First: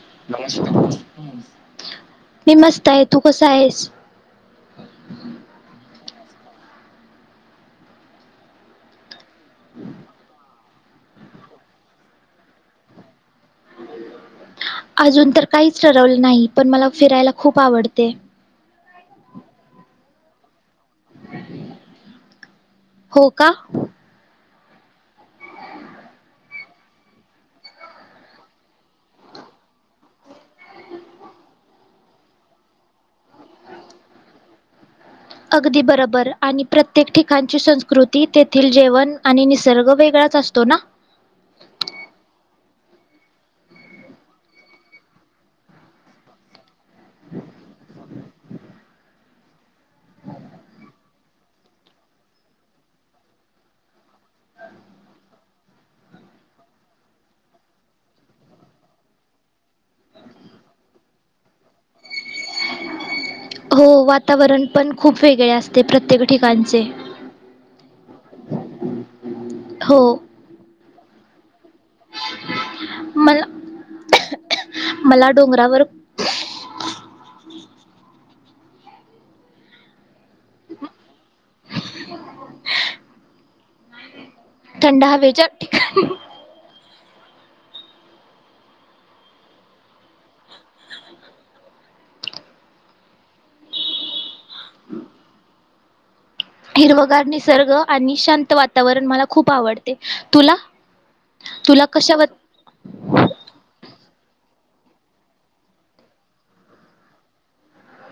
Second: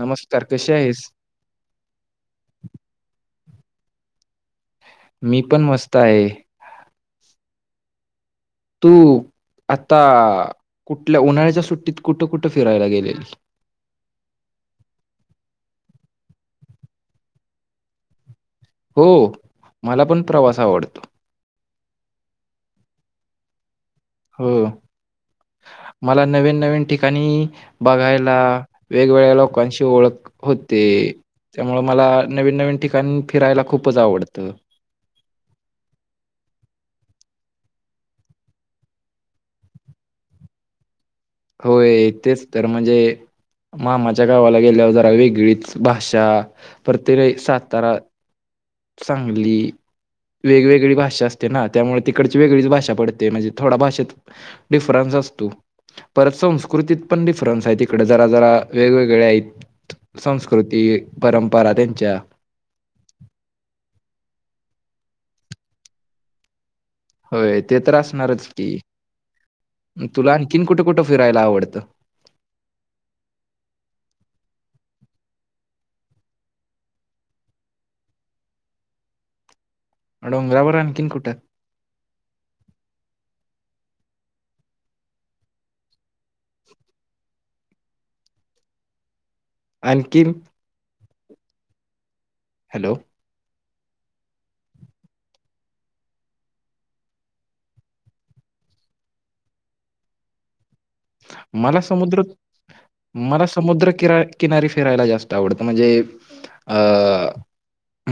नमस्कार कशी आहेस? मी मस्त आहे तू कस- कसा‌ आहेस? मी पण मस्त आहे. तू- आता- कुठल्या? उन्हाळ्याच्या सुट्टीत कुठं कुठं फिरायला गेलेली. अजून तर काहीच ठरवलं नाही पण मला फिरायला खूप आवडते. हो, मला पण प्रवास आवडतो. हो कां? हो, मला नवीन नवीन ठिकाणी बघायला, वेगवेगळ्या लोकांशी ओळख होतें, त्यामुळ मला नवीन नवीन ठिकाणी फिरायला खूपच आवडत. अगदी बरोबर आणि प्रत्येक ठिकाणची संस्कृती, तेथील जेवण आणि निसर्ग वेगळाच असतो नां? होय, तेच तर म्हणजे मामाच्या गावाला गेल्यावर जरा वेगळीच भाषा [unintelligible] सातारा- सांगली, वेगवेगळी भाषा असते नां? त्यामुळे तिकडची वेगळीच भाषा पडते, म्हणजे थोड्या भाषेत डिफरन्स असतो, परत संस्कृतीत पण डिफरन्स आहे तिकडे जरा जरा वेगवेगळ्या आहेत संस्कृती परंपरा त्यांच्या. हो, वातावरण पण खूप वेगळे असते प्रत्येक ठिकाणचे. होय ते तर असणारच हो की- तुला आणखीन कुठं कुठं फिरायला आवडतं. मला, मला डोंगरावर डोंगरावर आणखीन कुठं? थंड हवेच्या ठिकाणी. आणखीनं? हॅलो. हिरवगार निसर्ग आणि शांत वातावरण मला खूप आवडते, तुला? मला तुला समुद्र, कशावर -मला समुद्र किरा [unintelligible] किनारी फिरायला जास्त आवडतं. म्हणजे अं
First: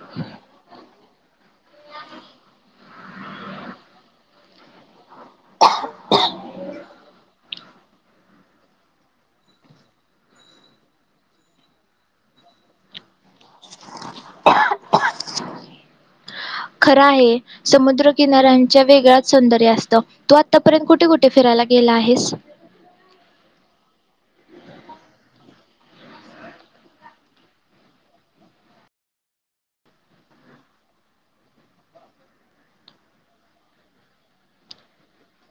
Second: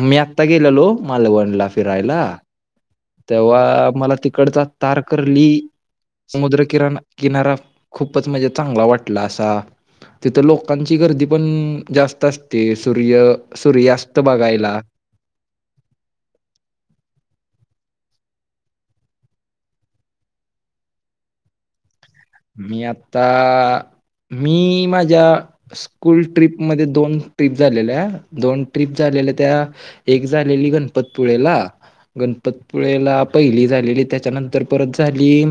मी आत्ता गेलेलो- मालवणला फिरायला, तेव्हा- मला तिकडचा तारकरली समुद्र किरण किनारा- खूपच म्हणजे चांगला वाटला असा, तिथं लोकांची गर्दी पण जास्त असते सूर्य सूर्यास्त- त बघायला. खरं आहे समुद्रकिनाऱ्यांच्या वेगळच सौंदर्य असतं, तू आतापर्यंत कुठे कुठे फिरायला गेला आहेस? मी आत्ता- मी माझ्या स्कूल ट्रीपमध्ये दोन ट्रीप झालेल्या, दोन ट्रीप झालेल्या त्या एक झालेली गणपतपुळेला, गणपतपुळेला पहिली झालेली त्याच्यानंतर परत झाली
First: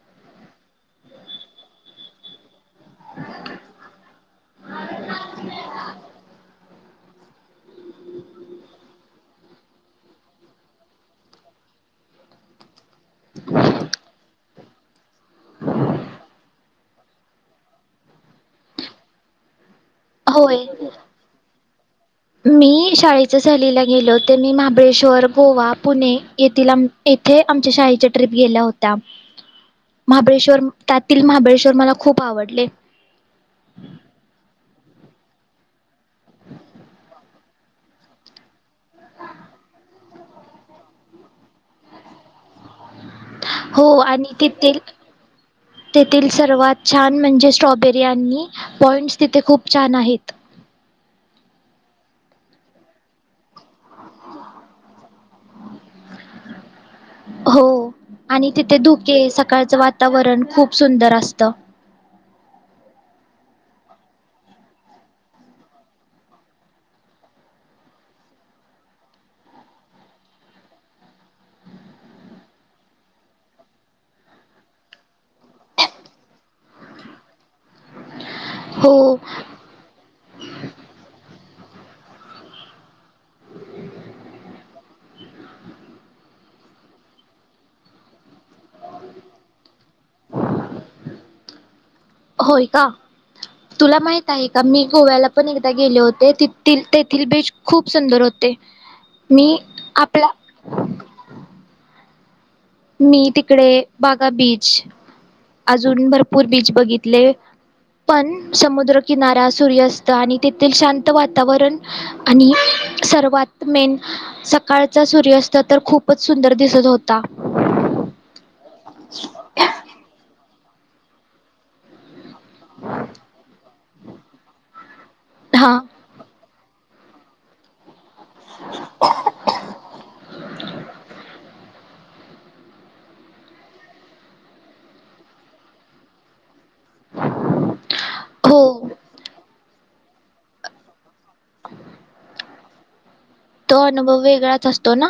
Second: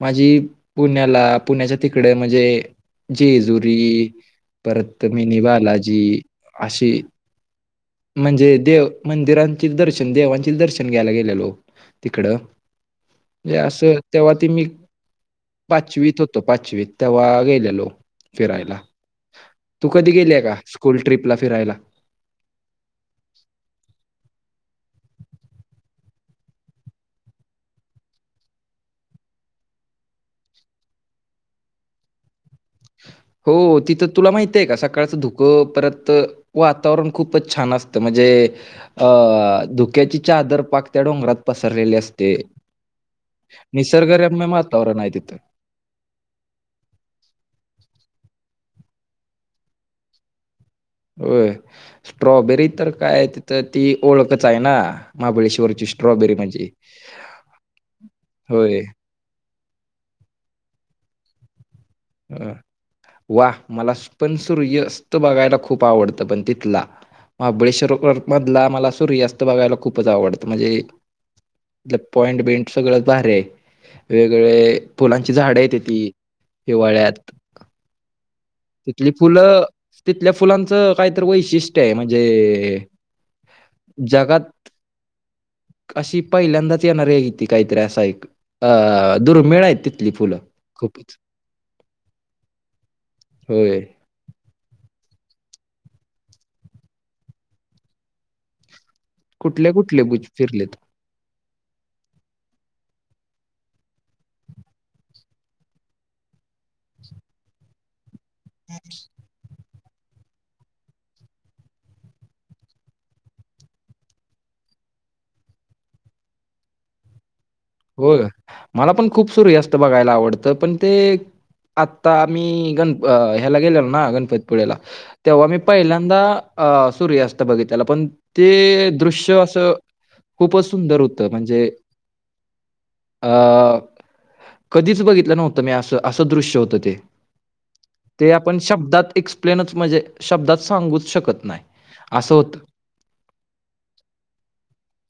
माझी- पुण्याला पुण्याच्या तिकडे म्हणजे जेजुरी परत मिनी बालाजी अशे- म्हणजे देव मंदिरांचे दर्शन, देवांचे दर्शन घ्यायला गेलेलो तिकड, म्हणजे असं तेव्हा ते मी पाचवीत होतो पाचवीत तेव्हा गेलेलो फिरायला. तू कधी गेलीय का? होय. स्कूल ट्रिपला फिरायला. मी शाळेच्या सहलीला गेले होते मी महाबळेश्वर, गोवा, पुणे येथील आम येथे आमच्या शाळेच्या ट्रिप गेल्या होत्या. महाबळेश्वर त्यातील महाबळेश्वर मला खूप आवडले. हो तिथं तुला माहितय का, सकाळचं धुकं परत वातावरण खूपच छान असतं. म्हणजे अं धुक्याची चादर पाक त्या डोंगरात पसरलेली असते. हो आणि निसर्गरम्य तिथे वातावरण आहे तिथं तेथील सर्वात छान म्हणजे स्ट्रॉबेरी [unintelligible] पॉइंट्स तिथे खूप छान आहेत. हं स्ट्रॉबेरी तर काय तिथं ती ओळखच आहे ना महाबळेश्वरची स्ट्रॉबेरी म्हणजे, हो. आणि तिथे होय. धुके, त अं वा मला पण सूर्यस्त बघायला खूप आवडतं. पण तिथला महाबळेश्वर मधला मला सूर्यास्त बघायला खूपच आवडतं. म्हणजे पॉइंट बिंट सगळंच भारी आहे वेगवेगळे फुलांची झाडे येतेती हिवाळ्यात हो. तिथली फुलं तिथल्या फुलांच काहीतरी वैशिष्ट्य आहे म्हणजे जगात अशी पहिल्यांदाच येणार आहे क ती काहीतरी असा एक अ दुर्मिळ आहे तिथली फुलं खूपच. होय का होय तुला माहित आहे का मी गोव्याला पण एकदा गेले होते. तिथील तेथील बीच खूप सुंदर होते. मी कुठले कुठले आपला बुच फिरलेत. मी तिकडे बागा बीच अजून भरपूर बीच बघितले. पण समुद्रकिनारा सूर्य आणि तेथील शांत वातावरण आणि सर्वात मेन सकाळचा सूर्यस्त तर खूपच सुंदर दिसत होता. होय.. मला पण खूप सूर्यास्त बघायला आवड पण ते आता आम्ही गण ह्याला गेलेलो ना गणपतीपुळेला तेव्हा मी हा पहिल्यांदा अ सूर्यास्त बघितलेला पण ते दृश्य असं खूपच सुंदर होतं म्हणजे अ कधीच बघितलं नव्हतं मी असं असं दृश्य होतं. ते आपण हो शब्दात एक्सप्लेनच म्हणजे शब्दात सांगूच शकत नाही असं होत. तो अनुभव वेगळाच असतो ना.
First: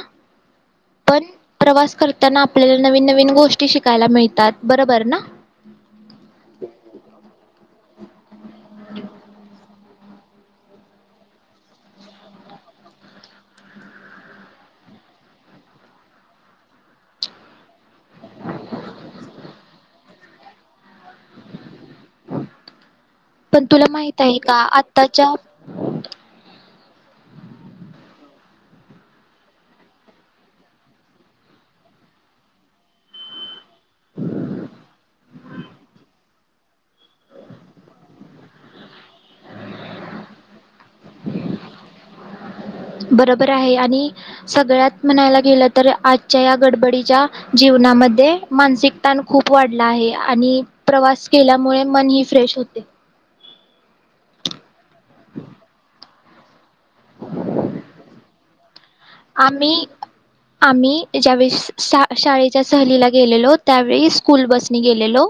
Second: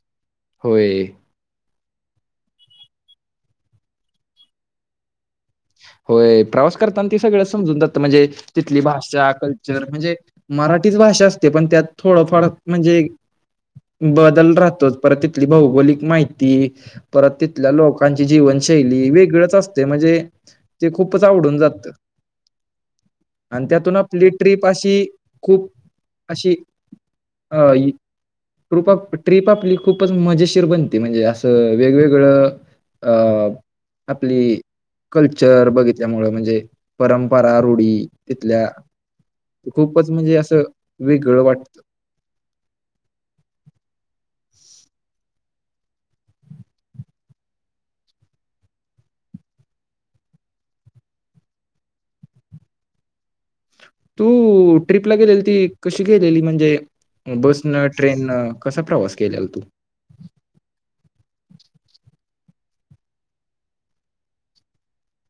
होय. पण प्रवास करताना आपल्याला नवीन नवीन गोष्टी शिकायला मिळतात बरोबर ना. होय प्रवास करताना ती सगळं समजून जात म्हणजे तिथली भाषा कल्चर म्हणजे मराठीच भाषा असते पण त्यात थोडं फार म्हणजे बदल राहतोच. परत तिथली भौगोलिक माहिती परत तिथल्या लोकांची जीवनशैली वेगळच असतय म्हणजे ते खूपच आवडून जात. पण आणि तुला त्यातून माहित आपली आहे का ट्रिप अशी आत्ताच्या खूप अशी अ टुप ट्रिप आपली खूपच मजेशीर बनते. म्हणजे असं वेगवेगळं अ आपली कल्च चर बघितल्यामु म्हणजे परंपरा रूढी तिथल्या खूपच म्हणजे असं वेगळं वाटत. बरोबर आहे आणि सगळ्यात म्हणायला गेलं तर आजच्या या गडबडीच्या जीवनामध्ये मानसिक ताण खूप वाढला आहे आणि प्रवास केल्यामुळे मनही फ्रेश होते. तू ट्रिपला गेलेली ती कशी गेलीली म्हणजे बसन, ट्रेनन आम्ही आम्ही ज्यावेळेस शाळे शाळे च्या सहलीला गेलेलो त्यावेळी स्कूल बसनी गेलेलो.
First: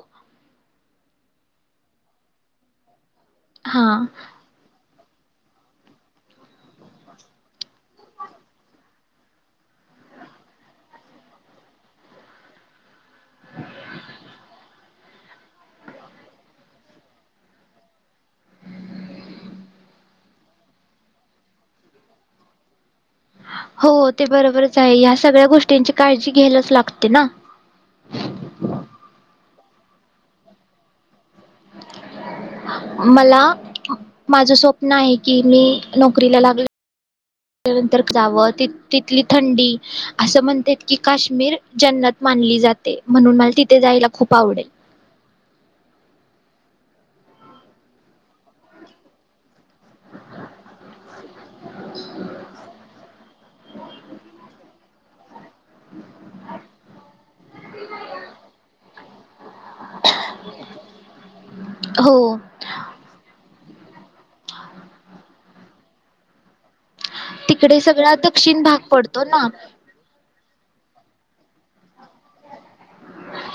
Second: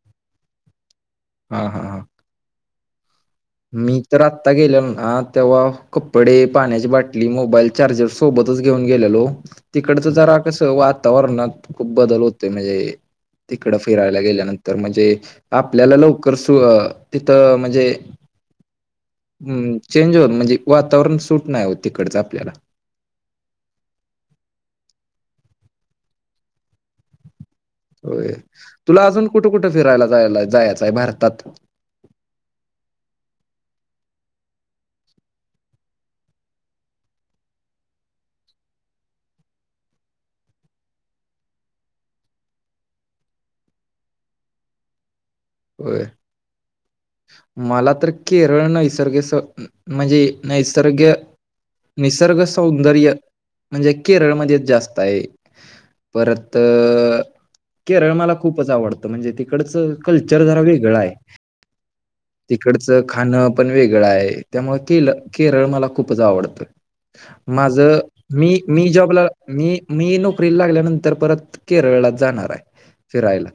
हा हा हा हा मी तर आत्ता गेले हा तेव्हा कपडे, पाण्याची बाटली, मोबाईल, चार्जर सोबतच घेऊन गेलेलो तिकडच जरा कसं वातावरणात खूप बदल होतोय म्हणजे तिकड फिरायला गेल्यानंतर म्हणजे आपल्याला लवकर सु तिथं म्हणजे हम् चेंज होन म्हणजे वातावरण सूट नाही होत तिकडच आपल्याला हो ते बरोबरच आहे ह्या सगळ्या गोष्टींची काळजी घ्यायलाच लागते ना होय तुला अजून कुठं कुठं फिरायला जायाला जायचंय भारतात मला माझं स्वप्न आहे कि मी नोकरीला लागल्या नंतर जावं, तिथली थंडी असं म्हणतेत की काश्मीर जन्नत मानली जाते म्हणून मला तिथे जायला खूप आवडेल. होय मला तर केरळ नैसर्ग म्हणजे नैसर्ग निसर्ग सौंदर्य म्हणजे केरळमध्येच जास्त आहे. परत अ केरळ मला खूपच आवडतं म्हणजे तिकडच विचार जरा वेगळाय हो तिकडच खाणं पण वेगळं आहे त्यामुळे केल केरळ मला खूपच आवडत. माझ तिकडे सगळा मी दक्षिण भाग मी पडतो जॉबला ना मी मी नोक एप्रिल लागल्यानंतर परत केरळलाच जाणार आहे. फिरायला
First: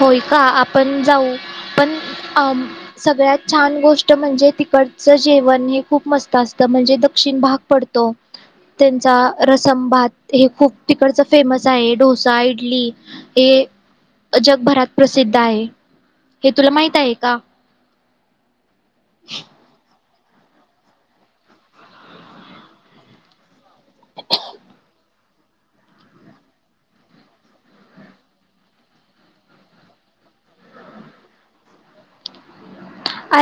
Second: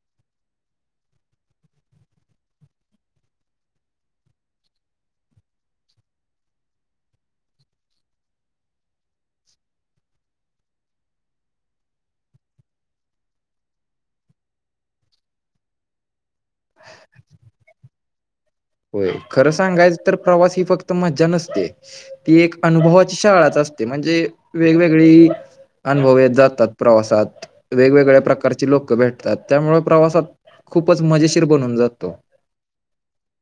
होय का आपण जाऊ पण अ सगळ्यात छान गोष्ट म्हणजे तिकडचं जेवण हे खूप मस्त असतं म्हणजे दक्षिण भाग पडतो, त्यांचा रसम भात हे खूप तिकडच फेमस आहे डोसा, इडली हे जगभरात प्रसिद्ध आहे. हे तुला माहित आहे का? होय खरं सांगायच तर प्रवास ही फक्त मज्जा नसते, ती एक अनुभवाची शाळाचा असत ते म्हणजे वेगवेगळी अनुभव येत जातात प्रवासात वेगवेगळ्या प्रकारचे लोक भेटतात, त्यामुळे प्रवासात खूपच मजेशीर बनून जातो.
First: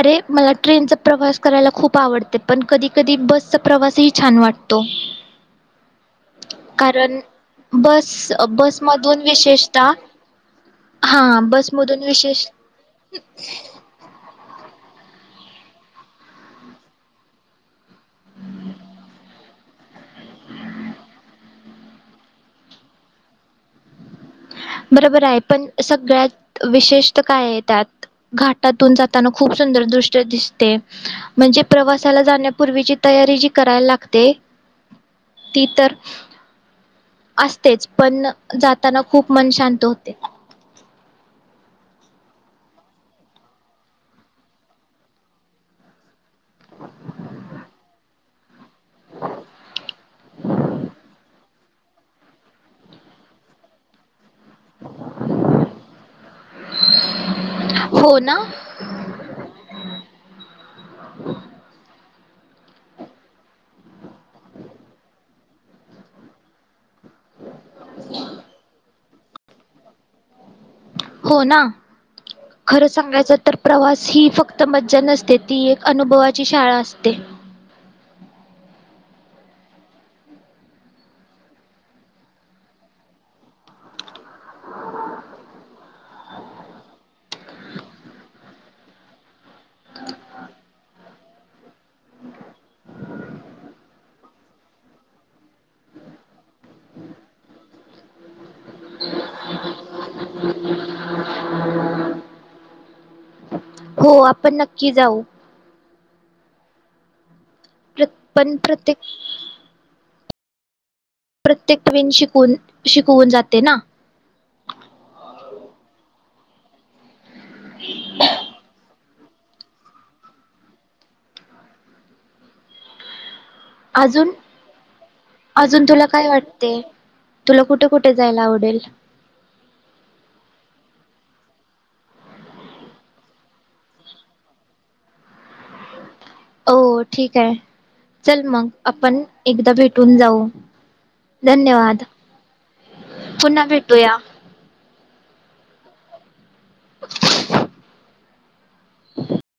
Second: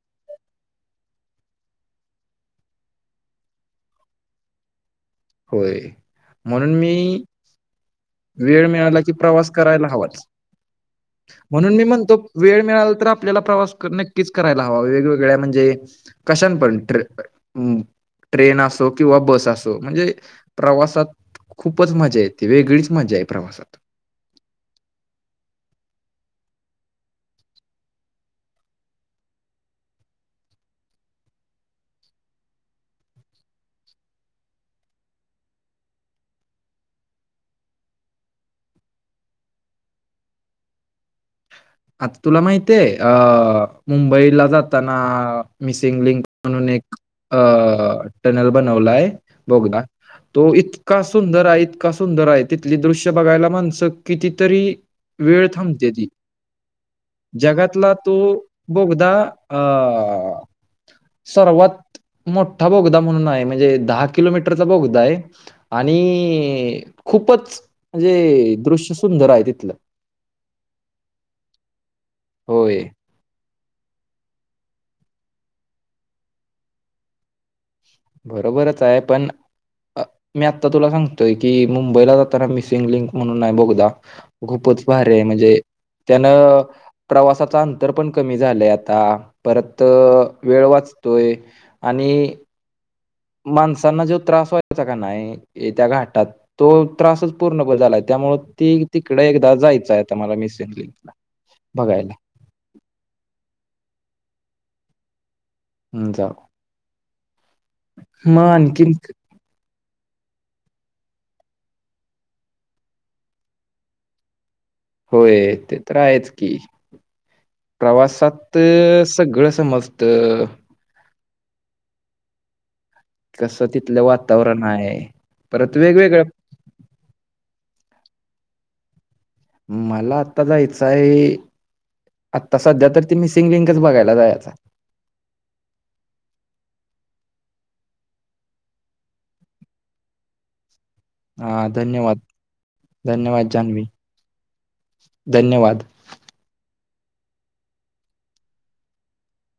ते मला ट्रेनचा प्रवास करायला खूप आवडते, पण कधी कधी बसचा प्रवासही छान वाटतो. होय म्हणून कारण मी बस वेळ मिळाला की बसमधून प्रवास करायला विशेषतः हवाच हा म्हणून मी बसमधून म्हणतो विशेष वेळ मिळाला तर आपल्याला प्रवास नक्कीच करायला हवा वेगवेग वेळ्या म्हणजे कशान पण ट्रेन असो किंवा बस असो म्हणजे प्रवासात खूपच मजा येते वेगळीच मजा आहे प्रवासात बरोबर आहे पण सगळ्यात विशेष्ट काय आहे त्यात घाटातून जाताना खूप सुंदर दृष्ट दिसते म्हणजे प्रवासाला जाण्यापूर्वीची तयारी जी करायला लागते ती तर आसतेच पण जाताना खूप मन शांत होते. आता तुला माहिती हे अ मुंबईला जाताना मिसिंग लिंक म्हणून एक अ [unintelligible] बनवलाय बोगदा तो इतका सुंदर आहे. इतका सुंदर हाय तिथली दृश्य बघायला माणसं कितीतरी वेळ थांबत्याती. जगातला तू हो ना बोगदा अं सर्वात मोठा बोगदा म्हणून आहे. म्हणजे दहा किलोमीटरचा बोगदा आहे. आणि खूपच म्हणजे दृश्य सुंदर आहे तिथलं. हो ना. होय खरं सांगायचं तर, प्रवास ही फक्त मज्जा नसते. ती एक अनुभवाची शाळा असते. बरोबरच आहे पण मी आता तुला सांगतोय कि मुंबईला जाताना मिसिंग लिंक म्हणून आहे बोगदा खूपच भारी आहे म्हणजे त्यानं प्रवासाच अंतर पण कमी झालंय आता परत वेळ वाचतोय आणि माणसांना जो त्रास व्हायचा काय नाय त्या घाटात तो त्रासच पूर्णप झालाय. त्यामुळ ती तिकड एकदा जायचं आहे. आता मला मिसिंग लिंकला बघायला. हो आपण नक्की जाऊ. हुं जाऊ. प्रत्येक मग आणखीन पण प्रत्येक [unintelligible] शिकवून शिकवून जाते ना. होय ते तर आहेच की. प्रवासात सगळं समस्त कसं तिथलं आजून वातावरण आहे परत आजून तुला वेगवेगळं काय वाटतय तुला कुठ कुठ जायायला आवडेल. मला आता जायचं आहे आता सध्या तर ती मिसिंग लिंकच बघायला जायच आहे. हो ठीक आहे चल मग आपण एकदा भेटून जाऊ. धन्यवाद धन्यवाद पुन्हा जान्हवी भेटूया. धन्यवाद. [inaudible] [inaudible]